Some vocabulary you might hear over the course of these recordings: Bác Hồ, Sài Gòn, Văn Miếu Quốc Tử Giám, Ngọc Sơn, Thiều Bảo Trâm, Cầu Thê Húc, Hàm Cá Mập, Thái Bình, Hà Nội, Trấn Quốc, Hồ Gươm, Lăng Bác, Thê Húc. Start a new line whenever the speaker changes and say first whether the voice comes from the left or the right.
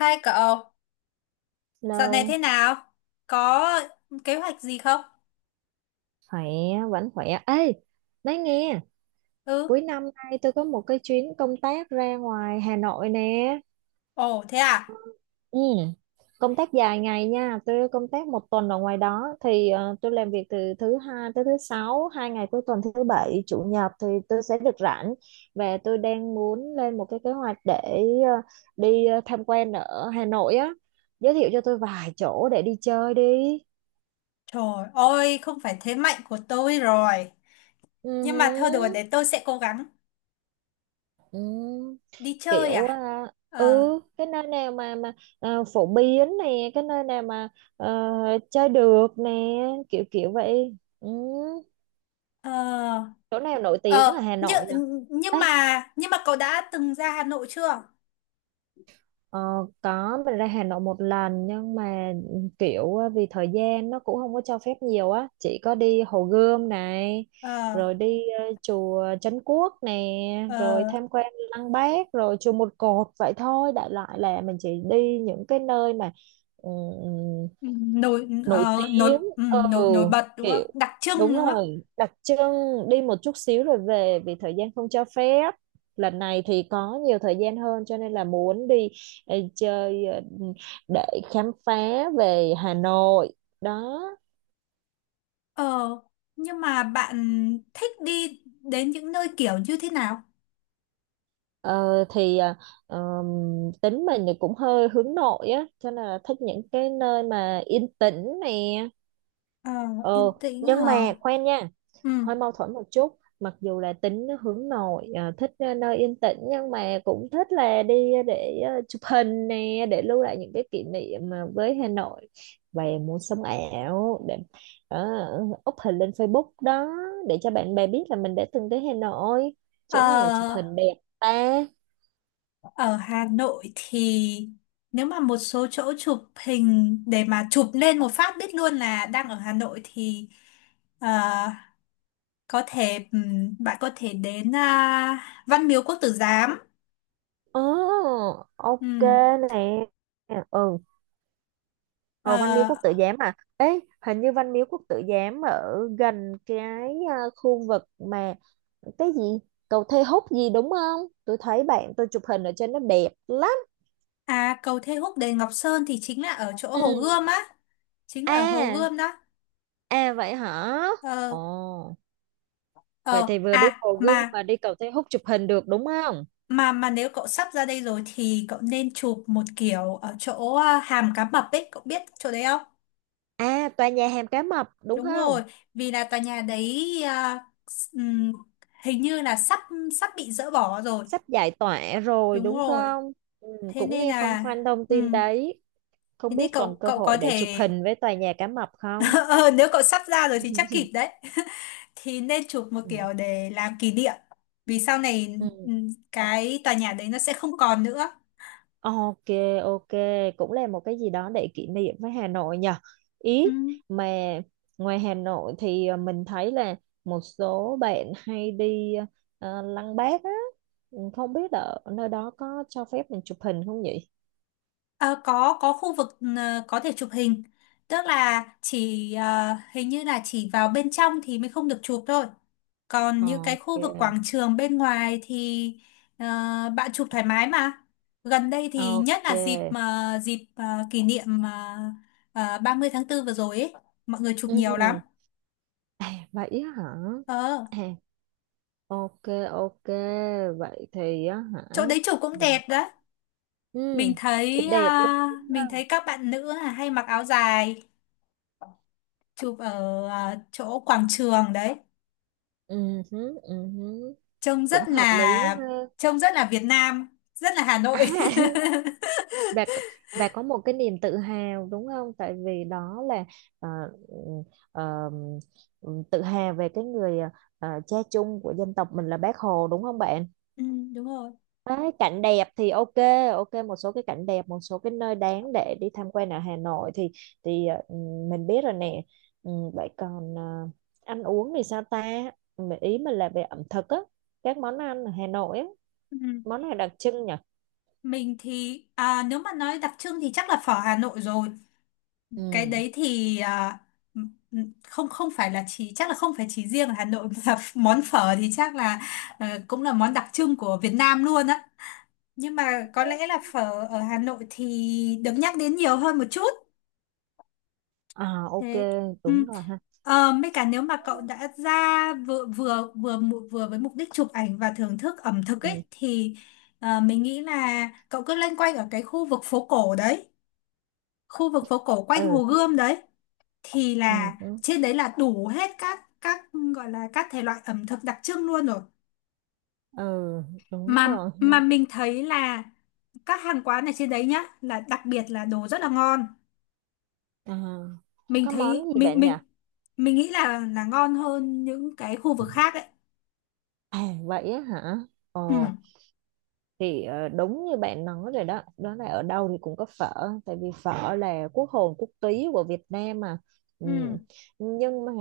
left: Hai cậu, dạo này thế
right: Lâu,
left: nào? Có kế hoạch gì không?
right: khỏe, vẫn khỏe. Ê, nói nghe,
left: Ừ,
right: cuối năm nay tôi có một cái chuyến công tác ra ngoài Hà Nội nè.
left: ồ thế à?
right: Ừ, công tác dài ngày nha, tôi công tác một tuần ở ngoài đó. Thì tôi làm việc từ thứ hai tới thứ sáu, hai ngày cuối tuần thứ bảy, chủ nhật thì tôi sẽ được rảnh. Và tôi đang muốn lên một cái kế hoạch để ờ, đi tham quan ở Hà Nội á. Giới thiệu cho tôi vài chỗ để đi chơi đi.
left: Trời ơi, không phải thế mạnh của tôi rồi.
right: Ừ,
left: Nhưng mà thôi đùa
right: hứ.
left: để tôi sẽ cố gắng
right: Ừ,
left: đi chơi
right: kiểu
left: à?
right: ừ
left: Ờ,
right: cái nơi nào mà phổ biến nè, cái nơi nào mà ờ, chơi được nè, kiểu kiểu vậy, ừ.
left: ờ,
right: Chỗ nào nổi tiếng ở
left: ờ,
right: Hà
left: nhưng,
right: Nội nhỉ?
left: nhưng mà, nhưng mà cậu đã từng ra Hà Nội chưa?
right: Ờ, có, mình ra Hà Nội một lần nhưng mà kiểu vì thời gian nó cũng không có cho phép nhiều á, chỉ có đi Hồ Gươm này
left: Ờ,
right: rồi đi chùa Trấn Quốc nè
left: ờ,
right: rồi tham quan Lăng Bác rồi chùa Một Cột, vậy thôi, đại loại là mình chỉ đi những cái nơi mà
left: nổi,
right: nổi
left: ờ, nổi,
right: tiếng,
left: ừ,
right: ừ,
left: nổi, nổi bật đúng không?
right: kiểu,
left: Đặc trưng
right: đúng
left: đúng không?
right: rồi, đặc trưng, đi một chút xíu rồi về vì thời gian không cho phép. Lần này thì có nhiều thời gian hơn cho nên là muốn đi chơi để khám phá về Hà Nội đó.
left: Ờ, nhưng mà bạn thích đi đến những nơi kiểu như thế nào?
right: Ờ, thì tính mình thì cũng hơi hướng nội á cho nên là thích những cái nơi mà yên tĩnh nè,
left: Ờ, Yên
right: ừ.
left: tĩnh
right: Nhưng
left: hả?
right: mà khoan nha,
left: Ừ.
right: hơi mâu thuẫn một chút, mặc dù là tính hướng nội thích nơi yên tĩnh nhưng mà cũng thích là đi để chụp hình nè, để lưu lại những cái kỷ niệm với Hà Nội, và muốn sống ảo để up hình lên Facebook đó, để cho bạn bè biết là mình đã từng tới Hà Nội. Chỗ nào chụp
left: Ờ,
right: hình đẹp ta?
left: Ở Hà Nội thì nếu mà một số chỗ chụp hình để mà chụp lên một phát biết luôn là đang ở Hà Nội thì ờ, có thể, bạn có thể đến Văn Miếu Quốc Tử Giám.
right: Ồ, ok
left: Ừm.
right: nè, ừ. Ờ, Văn Miếu
left: Ờ,
right: Quốc Tử Giám à? Ê, hình như Văn Miếu Quốc Tử Giám ở gần cái khu vực mà, cái gì, cầu Thê Húc gì đúng không? Tôi thấy bạn tôi chụp hình ở trên nó đẹp lắm.
left: à, cầu Thê Húc đền Ngọc Sơn thì chính là ở chỗ Hồ
right: Ừ.
left: Gươm á, chính là ở Hồ
right: À,
left: Gươm đó.
right: à, vậy hả?
left: Ờ,
right: Ồ, vậy
left: ờ
right: thì vừa đi
left: à
right: Hồ Gươm
left: mà
right: mà đi cầu Thê Húc chụp hình được đúng không?
left: mà nếu cậu sắp ra đây rồi thì cậu nên chụp một kiểu ở chỗ hàm cá mập ấy, cậu biết chỗ đấy không?
right: À, tòa nhà Hàm Cá Mập đúng
left: Đúng
right: không?
left: rồi, vì là tòa nhà đấy ừm, hình như là sắp sắp bị dỡ bỏ rồi.
right: Sắp giải tỏa rồi
left: Đúng
right: đúng
left: rồi.
right: không? Ừ,
left: Thế
right: cũng
left: nên
right: nghe phong
left: là
right: phanh thông tin
left: ừm,
right: đấy.
left: thế
right: Không
left: nên
right: biết còn
left: cậu
right: cơ
left: cậu có
right: hội để chụp
left: thể
right: hình với tòa nhà Cá Mập không?
left: Ờ, nếu cậu sắp ra rồi thì chắc kịp đấy. Thì nên chụp một
right: Ừ.
left: kiểu để làm kỷ niệm. Vì sau này,
right: Ừ.
left: cái tòa nhà đấy nó sẽ không còn nữa.
right: Ok, ok, cũng là một cái gì đó để kỷ niệm với Hà Nội nhờ.
left: Ừ.
right: Ý mà, ngoài Hà Nội thì mình thấy là một số bạn hay đi Lăng Bác á. Ừ, không biết ở nơi đó có cho phép mình chụp hình không nhỉ?
left: Ờ, có khu vực, có thể chụp hình, tức là chỉ, hình như là chỉ vào bên trong thì mới không được chụp thôi, còn những cái khu vực
right: Ok,
left: quảng trường bên ngoài thì ờ, bạn chụp thoải mái mà. Gần đây thì nhất là dịp
right: ok.
left: mà dịp ờ, kỷ niệm ba mươi tháng 4 vừa rồi ấy, mọi người chụp nhiều lắm.
right: Ừ. À, vậy á hả?
left: ờ
right: À, ok, ok. Vậy thì á hả?
left: Chỗ đấy chụp cũng
right: Mình
left: đẹp đấy.
right: ừ,
left: mình
right: thì
left: thấy ờ,
right: đẹp luôn đúng
left: mình
right: không?
left: thấy các bạn nữ là hay mặc áo dài, chụp ở chỗ quảng trường đấy,
right: Ừ, hứ, ừ, hứ.
left: trông
right: Cũng
left: rất
right: hợp lý quá
left: là
right: ha.
left: trông rất là Việt Nam, rất là Hà Nội.
right: À, bà c- bà có một cái niềm tự hào đúng không, tại vì đó là ờ, ừ, ờ, tự hào về cái người cha chung của dân tộc mình là Bác Hồ, đúng không bạn?
left: Ừ, đúng rồi.
right: Đấy, cảnh đẹp thì ok, ok, một số cái cảnh đẹp, một số cái nơi đáng để đi tham quan ở Hà Nội thì, thì ờ, ừ, mình biết rồi nè. Ừ, vậy còn ăn uống thì sao ta? Ừ, ý mình là về ẩm thực á, các món ăn ở Hà Nội á,
left: Ừ.
right: món này đặc trưng nhỉ.
left: Mình thì, nếu mà nói đặc trưng thì chắc là phở Hà Nội rồi. Cái
right: Ừ,
left: đấy thì, không không phải là chỉ, chắc là không phải chỉ riêng ở Hà Nội mà. Món phở thì chắc là, cũng là món đặc trưng của Việt Nam luôn á. Nhưng mà có lẽ là phở ở Hà Nội thì được nhắc đến nhiều hơn một chút.
right: à, ok,
left: Thế. Ừ.
right: đúng rồi ha.
left: Mấy cả nếu mà cậu đã ra vừa vừa vừa mụ- vừa với mục đích chụp ảnh và thưởng thức ẩm thực
right: Ừ,
left: ấy thì, mình nghĩ là cậu cứ loanh quanh ở cái khu vực phố cổ đấy, khu vực phố cổ quanh
right: ừ,
left: Hồ Gươm đấy, thì
right: ừ,
left: là
right: đúng,
left: trên đấy là đủ hết các, gọi là các thể loại ẩm thực đặc trưng luôn rồi.
right: ừ, đúng
left: Mà
right: rồi ha.
left: mà mình thấy là các hàng quán ở trên đấy nhá, là đặc biệt là đồ rất là ngon.
right: à,
left: Mình
right: có món
left: thấy
right: gì bạn nhỉ?
left: mình nghĩ là ngon hơn những cái khu vực khác ấy.
right: À, vậy á hả?
left: Ừ,
right: Ồ. Thì đúng như bạn nói rồi đó, đó là ở đâu thì cũng có phở, tại vì phở là quốc hồn quốc túy của Việt Nam mà. Ừ.
left: ừ.
right: Nhưng mà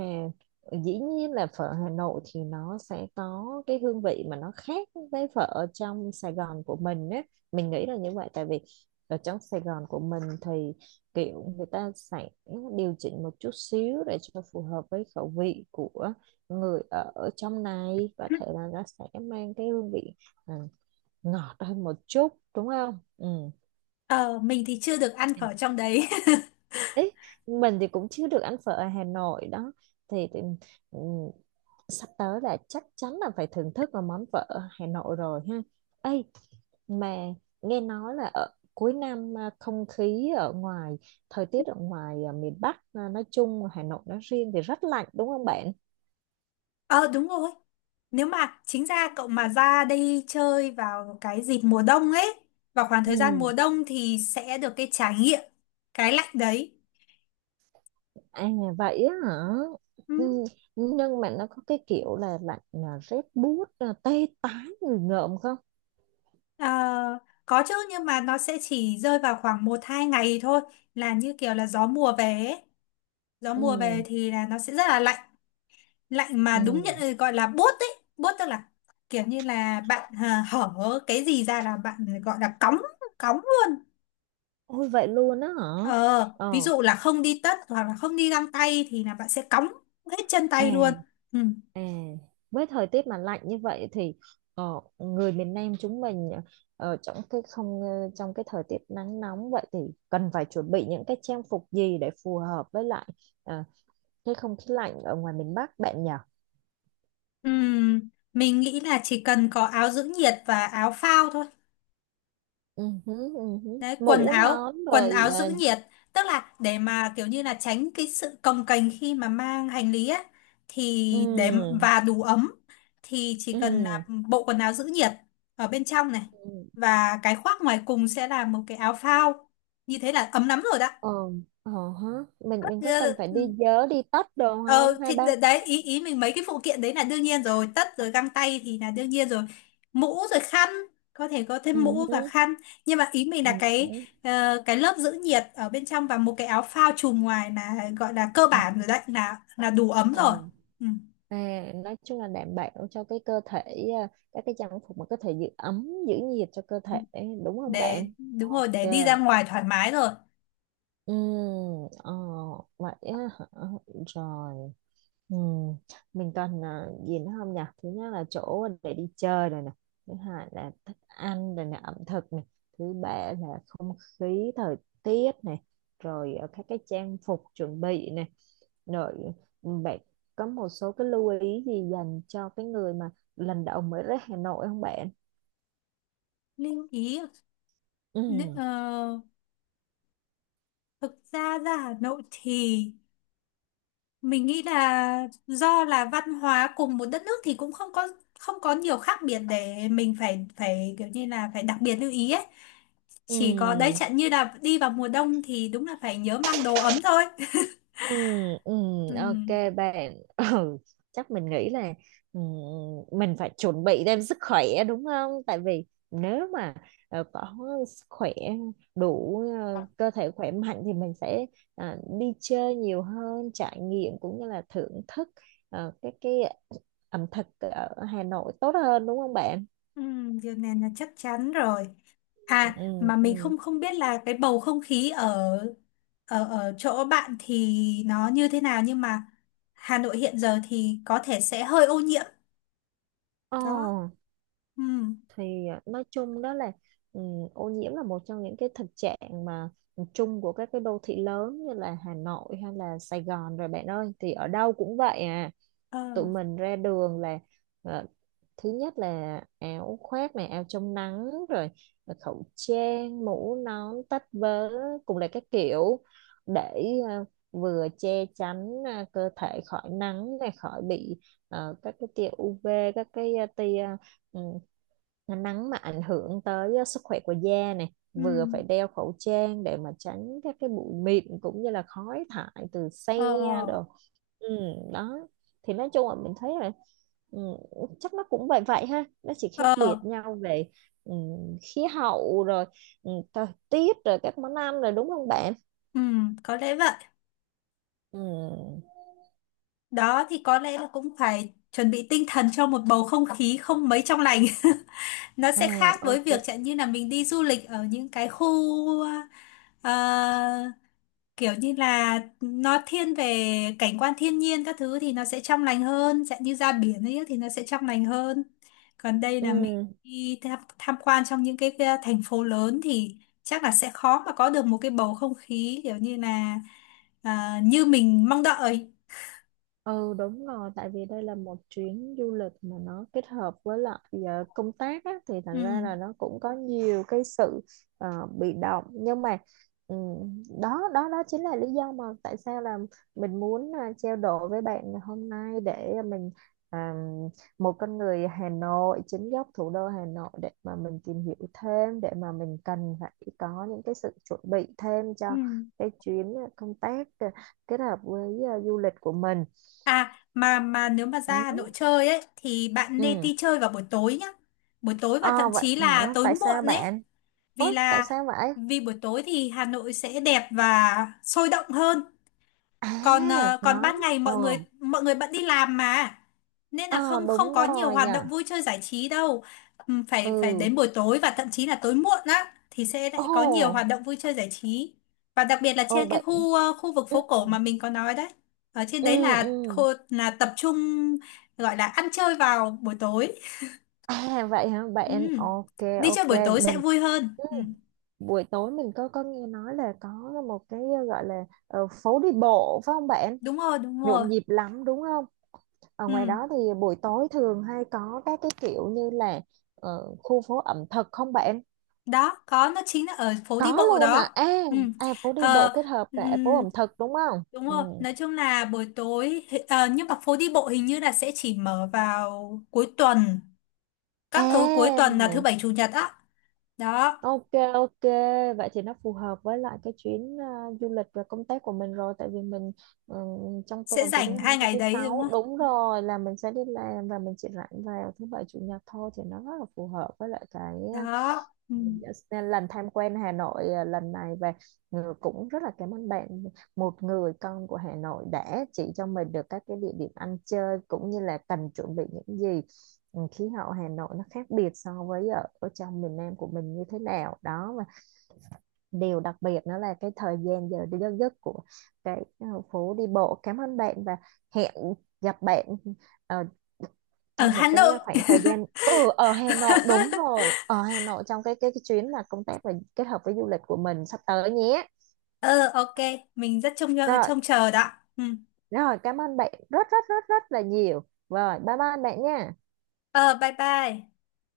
right: dĩ nhiên là phở Hà Nội thì nó sẽ có cái hương vị mà nó khác với phở ở trong Sài Gòn của mình á. Mình nghĩ là như vậy, tại vì ở trong Sài Gòn của mình thì kiểu người ta sẽ điều chỉnh một chút xíu để cho phù hợp với khẩu vị của người ở trong này, có thể là nó sẽ mang cái hương vị à, ngọt hơn một chút, đúng không, ừ.
left: Ờ, mình thì chưa được ăn
right: Ấy,
left: phở trong đấy.
right: mình thì cũng chưa được ăn phở ở Hà Nội đó. Thì, thì ừ, sắp tới là chắc chắn là phải thưởng thức vào món phở ở Hà Nội rồi ha. Ấy mà, nghe nói là ở cuối năm không khí ở ngoài, thời tiết ở ngoài miền Bắc nói chung, Hà Nội nói riêng, thì rất lạnh đúng không bạn?
left: Ờ, đúng rồi. Nếu mà chính ra cậu mà ra đây chơi vào cái dịp mùa đông ấy, vào khoảng thời gian mùa
right: Ừ.
left: đông thì sẽ được cái trải nghiệm cái lạnh đấy.
right: À, vậy á hả?
left: Ừ.
right: Ừ, nhưng mà nó có cái kiểu là lạnh rét buốt tê tái người ngợm không?
left: Ờ, có chứ, nhưng mà nó sẽ chỉ rơi vào khoảng một hai ngày thôi, là như kiểu là gió mùa về ấy. Gió mùa về
right: Ừ,
left: thì là nó sẽ rất là lạnh, lạnh mà đúng nhận,
right: ừ,
left: gọi là buốt ấy. Buốt tức là kiểu như là bạn, hở cái gì ra là bạn, gọi là cóng, cóng luôn.
right: ôi vậy luôn á hả?
left: Ờ Ví
right: Ờ,
left: dụ là không đi tất hoặc là không đi găng tay thì là bạn sẽ cóng hết chân tay luôn.
right: à,
left: Ừ.
right: à. Với thời tiết mà lạnh như vậy thì ờ, người miền Nam chúng mình, ở trong cái không ờ, trong cái thời tiết nắng nóng vậy thì cần phải chuẩn bị những cái trang phục gì để phù hợp với lại ờ, cái không khí lạnh ở ngoài miền Bắc bạn nhỉ?
left: Ừm, mình nghĩ là chỉ cần có áo giữ nhiệt và áo phao thôi.
right: Ừ, hứ, ừ, hứ.
left: Đấy, quần
right: Mũ
left: áo
right: nón
left: quần
right: rồi
left: áo giữ
right: à?
left: nhiệt, tức là để mà kiểu như là tránh cái sự cồng kềnh khi mà mang hành lý á, thì để
right: Ừ,
left: và đủ ấm. Thì chỉ cần
right: ừ,
left: là bộ quần áo giữ nhiệt ở bên trong này,
right: ừ.
left: và cái khoác ngoài cùng sẽ là một cái áo phao, như thế là ấm lắm rồi đó.
right: Ờ, ờ hả. Mình có
left: Ờ,
right: cần phải đi
left: ừ.
right: vớ đi tất đồ
left: Ờ
right: không,
left: thì,
right: hai ba?
left: đấy ý ý mình mấy cái phụ kiện đấy là đương nhiên rồi, tất rồi găng tay thì là đương nhiên rồi. Mũ rồi khăn, có thể có thêm mũ và
right: Ừ,
left: khăn, nhưng mà ý mình
right: ừ,
left: là cái
right: đúng.
left: ờ, cái lớp giữ nhiệt ở bên trong và một cái áo phao trùm ngoài là gọi là cơ bản
right: Ừ,
left: rồi đấy, là đủ ấm rồi.
right: ờ.
left: Ừ.
right: À, nói chung là đảm bảo cho cái cơ thể, các cái trang phục mà có thể giữ ấm giữ nhiệt cho cơ thể đúng không
left: Để
right: bạn?
left: Đúng rồi,
right: Ok.
left: để đi ra ngoài thoải mái rồi.
right: Ừ, ờ, vậy á hả? Rồi. Ừ. Mình cần gì nữa không nhỉ? Thứ nhất là chỗ để đi chơi rồi nè. Thứ hai là thức ăn rồi nè, ẩm thực nè. Thứ ba là không khí, thời tiết nè. Rồi các cái trang phục chuẩn bị nè. Rồi, bạn có một số cái lưu ý gì dành cho cái người mà lần đầu mới đến Hà Nội không bạn?
left: Lưu ý. Nữ-
right: Ừ,
left: ờ, Thực ra ra Hà Nội thì mình nghĩ là do là văn hóa cùng một đất nước thì cũng không có nhiều khác biệt, để mình phải phải kiểu như là phải đặc biệt lưu ý ấy.
right: ừ,
left: Chỉ có đấy chẳng như là đi vào mùa đông thì đúng là phải nhớ mang đồ ấm thôi.
right: ừ, ừ,
left: Ừ,
right: ok bạn. Ừ, chắc mình nghĩ là ừ, mình phải chuẩn bị thêm sức khỏe đúng không? Tại vì nếu mà có sức khỏe đủ, cơ thể khỏe mạnh thì mình sẽ đi chơi nhiều hơn, trải nghiệm cũng như là thưởng thức cái ẩm thực ở Hà Nội tốt hơn đúng không bạn?
left: ừ, điều này là chắc chắn rồi. À,
right: Ừ,
left: mà mình
right: ừ,
left: không không biết là cái bầu không khí ở ở ở chỗ bạn thì nó như thế nào, nhưng mà Hà Nội hiện giờ thì có thể sẽ hơi ô nhiễm
right: ờ.
left: đó. Ừ,
right: Thì nói chung đó là ừ, ô nhiễm là một trong những cái thực trạng mà chung của các cái đô thị lớn như là Hà Nội hay là Sài Gòn rồi, bạn ơi, thì ở đâu cũng vậy à.
left: ờ,
right: Tụi mình ra đường là ờ, thứ nhất là áo khoác này, áo chống nắng, rồi khẩu trang, mũ nón, tất vớ cùng là các kiểu, để ờ, vừa che chắn cơ thể khỏi nắng này, khỏi bị các cái tia UV, tia ừ, nắng mà ảnh hưởng tới sức khỏe của da này,
left: ừ,
right: vừa phải đeo khẩu trang để mà tránh các cái bụi mịn cũng như là khói thải từ xe.
left: ờ.
right: Ừ, đó, thì nói chung là mình thấy là ừ, chắc nó cũng vậy vậy ha, nó chỉ khác biệt
left: Ờ,
right: nhau về ừ, khí hậu rồi, thời tiết rồi các món ăn rồi đúng không bạn?
left: ừ, có lẽ vậy.
right: Ừ.
left: Đó thì có lẽ là cũng phải chuẩn bị tinh thần cho một bầu không khí không mấy trong lành. Nó sẽ khác
right: À,
left: với
right: ok.
left: việc chẳng như là mình đi du lịch ở những cái khu, ờ, kiểu như là nó thiên về cảnh quan thiên nhiên các thứ thì nó sẽ trong lành hơn, chẳng như ra biển ấy thì nó sẽ trong lành hơn. Còn đây là mình
right: Ừ.
left: đi tham quan trong những cái, thành phố lớn thì chắc là sẽ khó mà có được một cái bầu không khí kiểu như là, như mình mong đợi.
right: Ừ, đúng rồi, tại vì đây là một chuyến du lịch mà nó kết hợp với lại công tác á, thì
left: Ừ.
right: thành ra là nó cũng có nhiều cái sự bị động, nhưng mà đó, đó, đó chính là lý do mà tại sao là mình muốn trao đổi với bạn ngày hôm nay, để mình à, một con người Hà Nội chính gốc, thủ đô Hà Nội, để mà mình tìm hiểu thêm, để mà mình cần phải có những cái sự chuẩn bị thêm cho
left: Ừ.
right: cái chuyến công tác kết hợp với du lịch của mình.
left: À, mà nếu mà ra Hà
right: Ừ.
left: Nội chơi ấy thì bạn nên
right: Ừ.
left: đi chơi vào buổi tối nhá. Buổi tối và
right: Ờ,
left: thậm
right: vậy
left: chí là
right: hả,
left: tối
right: tại sao
left: muộn ấy.
right: bạn,
left: Vì
right: ôi tại
left: là
right: sao vậy?
left: vì buổi tối thì Hà Nội sẽ đẹp và sôi động hơn. còn
right: À,
left: ờ, còn
right: nói.
left: ban ngày
right: Ờ,
left: mọi người bận đi làm mà, nên là
right: ờ,
left: không không
right: đúng
left: có nhiều
right: rồi
left: hoạt
right: nhỉ.
left: động vui chơi giải trí đâu. Phải phải
right: Ừ.
left: đến buổi tối và thậm chí là tối muộn á thì sẽ lại có nhiều hoạt
right: Ồ,
left: động vui chơi giải trí, và đặc biệt là
right: ồ
left: trên cái
right: bạn.
left: khu vực
right: Ừ,
left: phố cổ mà mình có nói đấy, ở trên
right: ừ,
left: đấy là
right: ừ.
left: khu, là tập trung, gọi là ăn chơi vào buổi tối.
right: À, vậy hả bạn?
left: Ừm,
right: Ok,
left: Đi chơi
right: ok.
left: buổi tối sẽ
right: Mình,
left: vui hơn.
right: ừ.
left: Ừm.
right: Buổi tối mình có nghe nói là có một cái gọi là phố đi bộ phải không bạn?
left: Đúng rồi, đúng rồi.
right: Nhộn nhịp lắm đúng không? Ở ngoài
left: Ừm,
right: đó thì buổi tối thường hay có các cái kiểu như là khu phố ẩm thực không bạn?
left: Đó, có nó chính là ở phố đi
right: Có
left: bộ
right: luôn hả?
left: đó.
right: À,
left: Ừm.
right: à, phố đi bộ
left: Ờ.
right: kết hợp cả phố
left: Ừm.
right: ẩm thực đúng không?
left: Đúng
right: Ừ.
left: rồi, nói chung là buổi tối, nhưng mà phố đi bộ hình như là sẽ chỉ mở vào cuối tuần, các tối cuối
right: À,
left: tuần là thứ bảy chủ nhật á. Đó,
right: ok, ok, vậy thì nó phù hợp với lại cái chuyến du lịch và công tác của mình rồi, tại vì mình ừ, trong
left: sẽ
right: tuần từ
left: rảnh
right: thứ hai
left: hai
right: tới
left: ngày
right: thứ
left: đấy đúng
right: sáu, đúng
left: không?
right: rồi, là mình sẽ đi làm, và mình chỉ rảnh vào thứ bảy chủ nhật thôi, thì nó rất là phù hợp với lại cái.
left: Đó. Ừ.
right: Dạ, nên lần tham quan Hà Nội lần này, và Ngừ cũng rất là cảm ơn bạn, một người con của Hà Nội đã chỉ cho mình được các cái địa điểm ăn chơi cũng như là cần chuẩn bị những gì. Ừ, khí hậu Hà Nội nó khác biệt so với ở trong miền Nam của mình như thế nào đó, và điều đặc biệt đó là cái thời gian giờ giấc của cái phố đi bộ. Cảm ơn bạn và hẹn gặp bạn ờ,
left: Ở
right: trong
left: Hà
right: một cái
left: Nội.
right: khoảng thời gian, ở Hà Nội, đúng rồi, ở Hà Nội, trong cái chuyến mà công tác và kết hợp với du lịch của mình sắp tới nhé.
left: Ờ, ok, mình rất trông
right: Rồi,
left: trông chờ đó. Ừ.
right: rồi, cảm ơn bạn rất rất rất rất là nhiều. Rồi, bye bye bạn nha.
left: Ờ, bye bye.